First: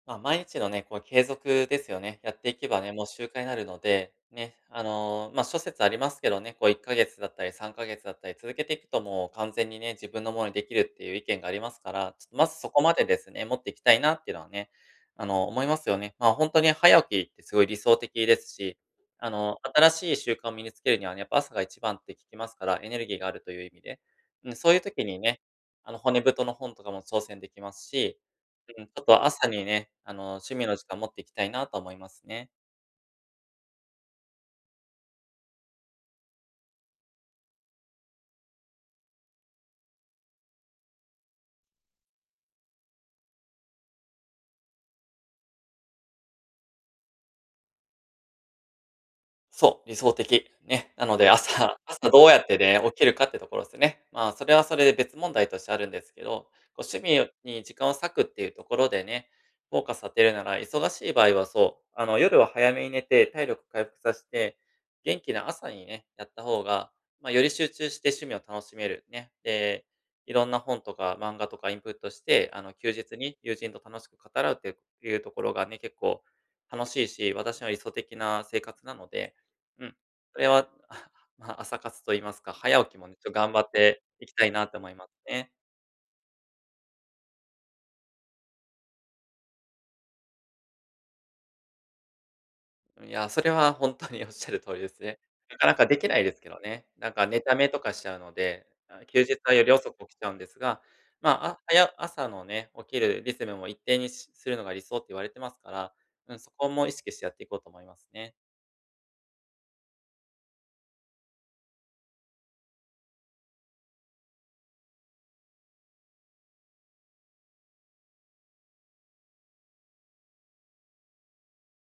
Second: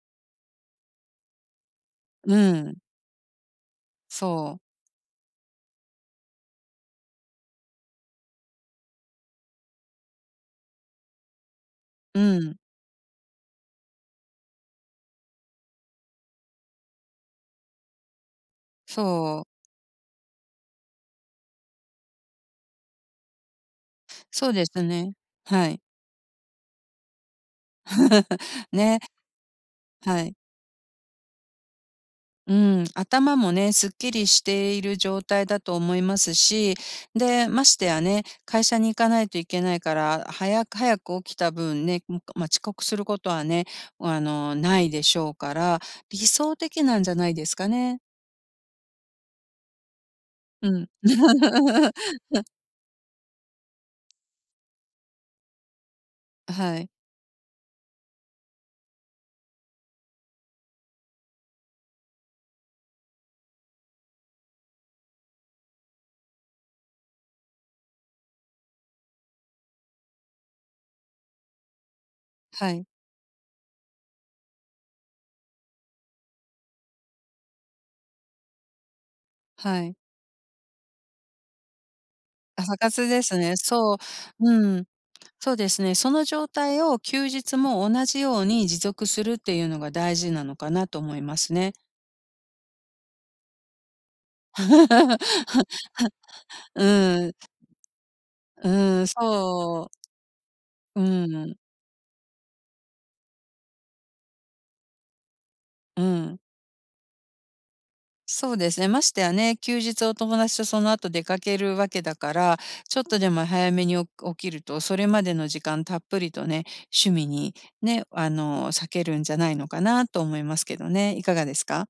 まあ、毎日のね、こう継続ですよね。やうっていけん。ばね、もう習慣になるので、そね。う。あの、ま、諸説ありますけどね。こう1ヶ月だったり3ヶ月だったり続けていくともう完全にね、自分のものに出来るっていう意見がありますから、うまん。ずそこまでですね、持っていきたいなっていうのはね、あの、思いますよね。まあ、ほんとに早起きってすごい理想的ですし、あそう。の、新しい習慣を身につけるにはね、やっぱ朝が一番って聞きますから、エネルギーがあるという意味で。うそうん、でそういうす時ね。にね、はい。あの、骨太の本とかも挑戦できますし、うん、ちね。ょっと朝にね、あはの、い。趣味の時間持っていきたいなと思いますね。うん、頭もね、すっきりしている状態だと思いますし。で、ましてやね、会社に行かないといけないから、早く早く起きた分ね、うん、かまあ、遅刻することはね、あの、ないでしょうから、理想的なんじゃないですかね？そう、理想的、うん。ね。なので朝朝どうやっ てね、起きるかってところっすね。まあ、それはそれで別問題としてあるんですけど、あ、はこうい。趣味に時間を割くっていうところでね、フォーカス当てるなら、忙しい場合はそう、あの、夜は早めに寝て体力回復さして、元気な朝にね、やった方が、ま、より集中して趣味を楽しめる、ね。で、色んな本とか漫画とかインプットして、あはの、い。休日に友人と楽しく語らうっていうところがね、結構、楽しいし、私の理想的な生活なので、はうん。い。それは、まあ、朝活と言いますか、朝早起きも活ね、でちょす頑ね、張っそう、ていきたいなうとん。思いますね。そうですね、その状態を休日も同じように持続するっていうのが大事なのかなと思いますね。いや、それはほんとに仰る通りですね。なか なか出来ないですけどね。なんうかん。寝溜めとかしちゃうので、あうのん、休日はよりそ遅く起きちゃうんですが、う。うま、あ、ん。はや朝のね、起きるリズムも一定にしするのが理想って言われてますから、ううん、ん。そこも意識してやっていこうと思いますね。そうですね、ましてやね、休日をお友達とその後出かけるわけだから、ちょっとでも早めに、お起きると、それまでの時間たっぷりとね、趣味に、ね、あの、割けるんじゃないのかなと思いますけどね。いかがですか？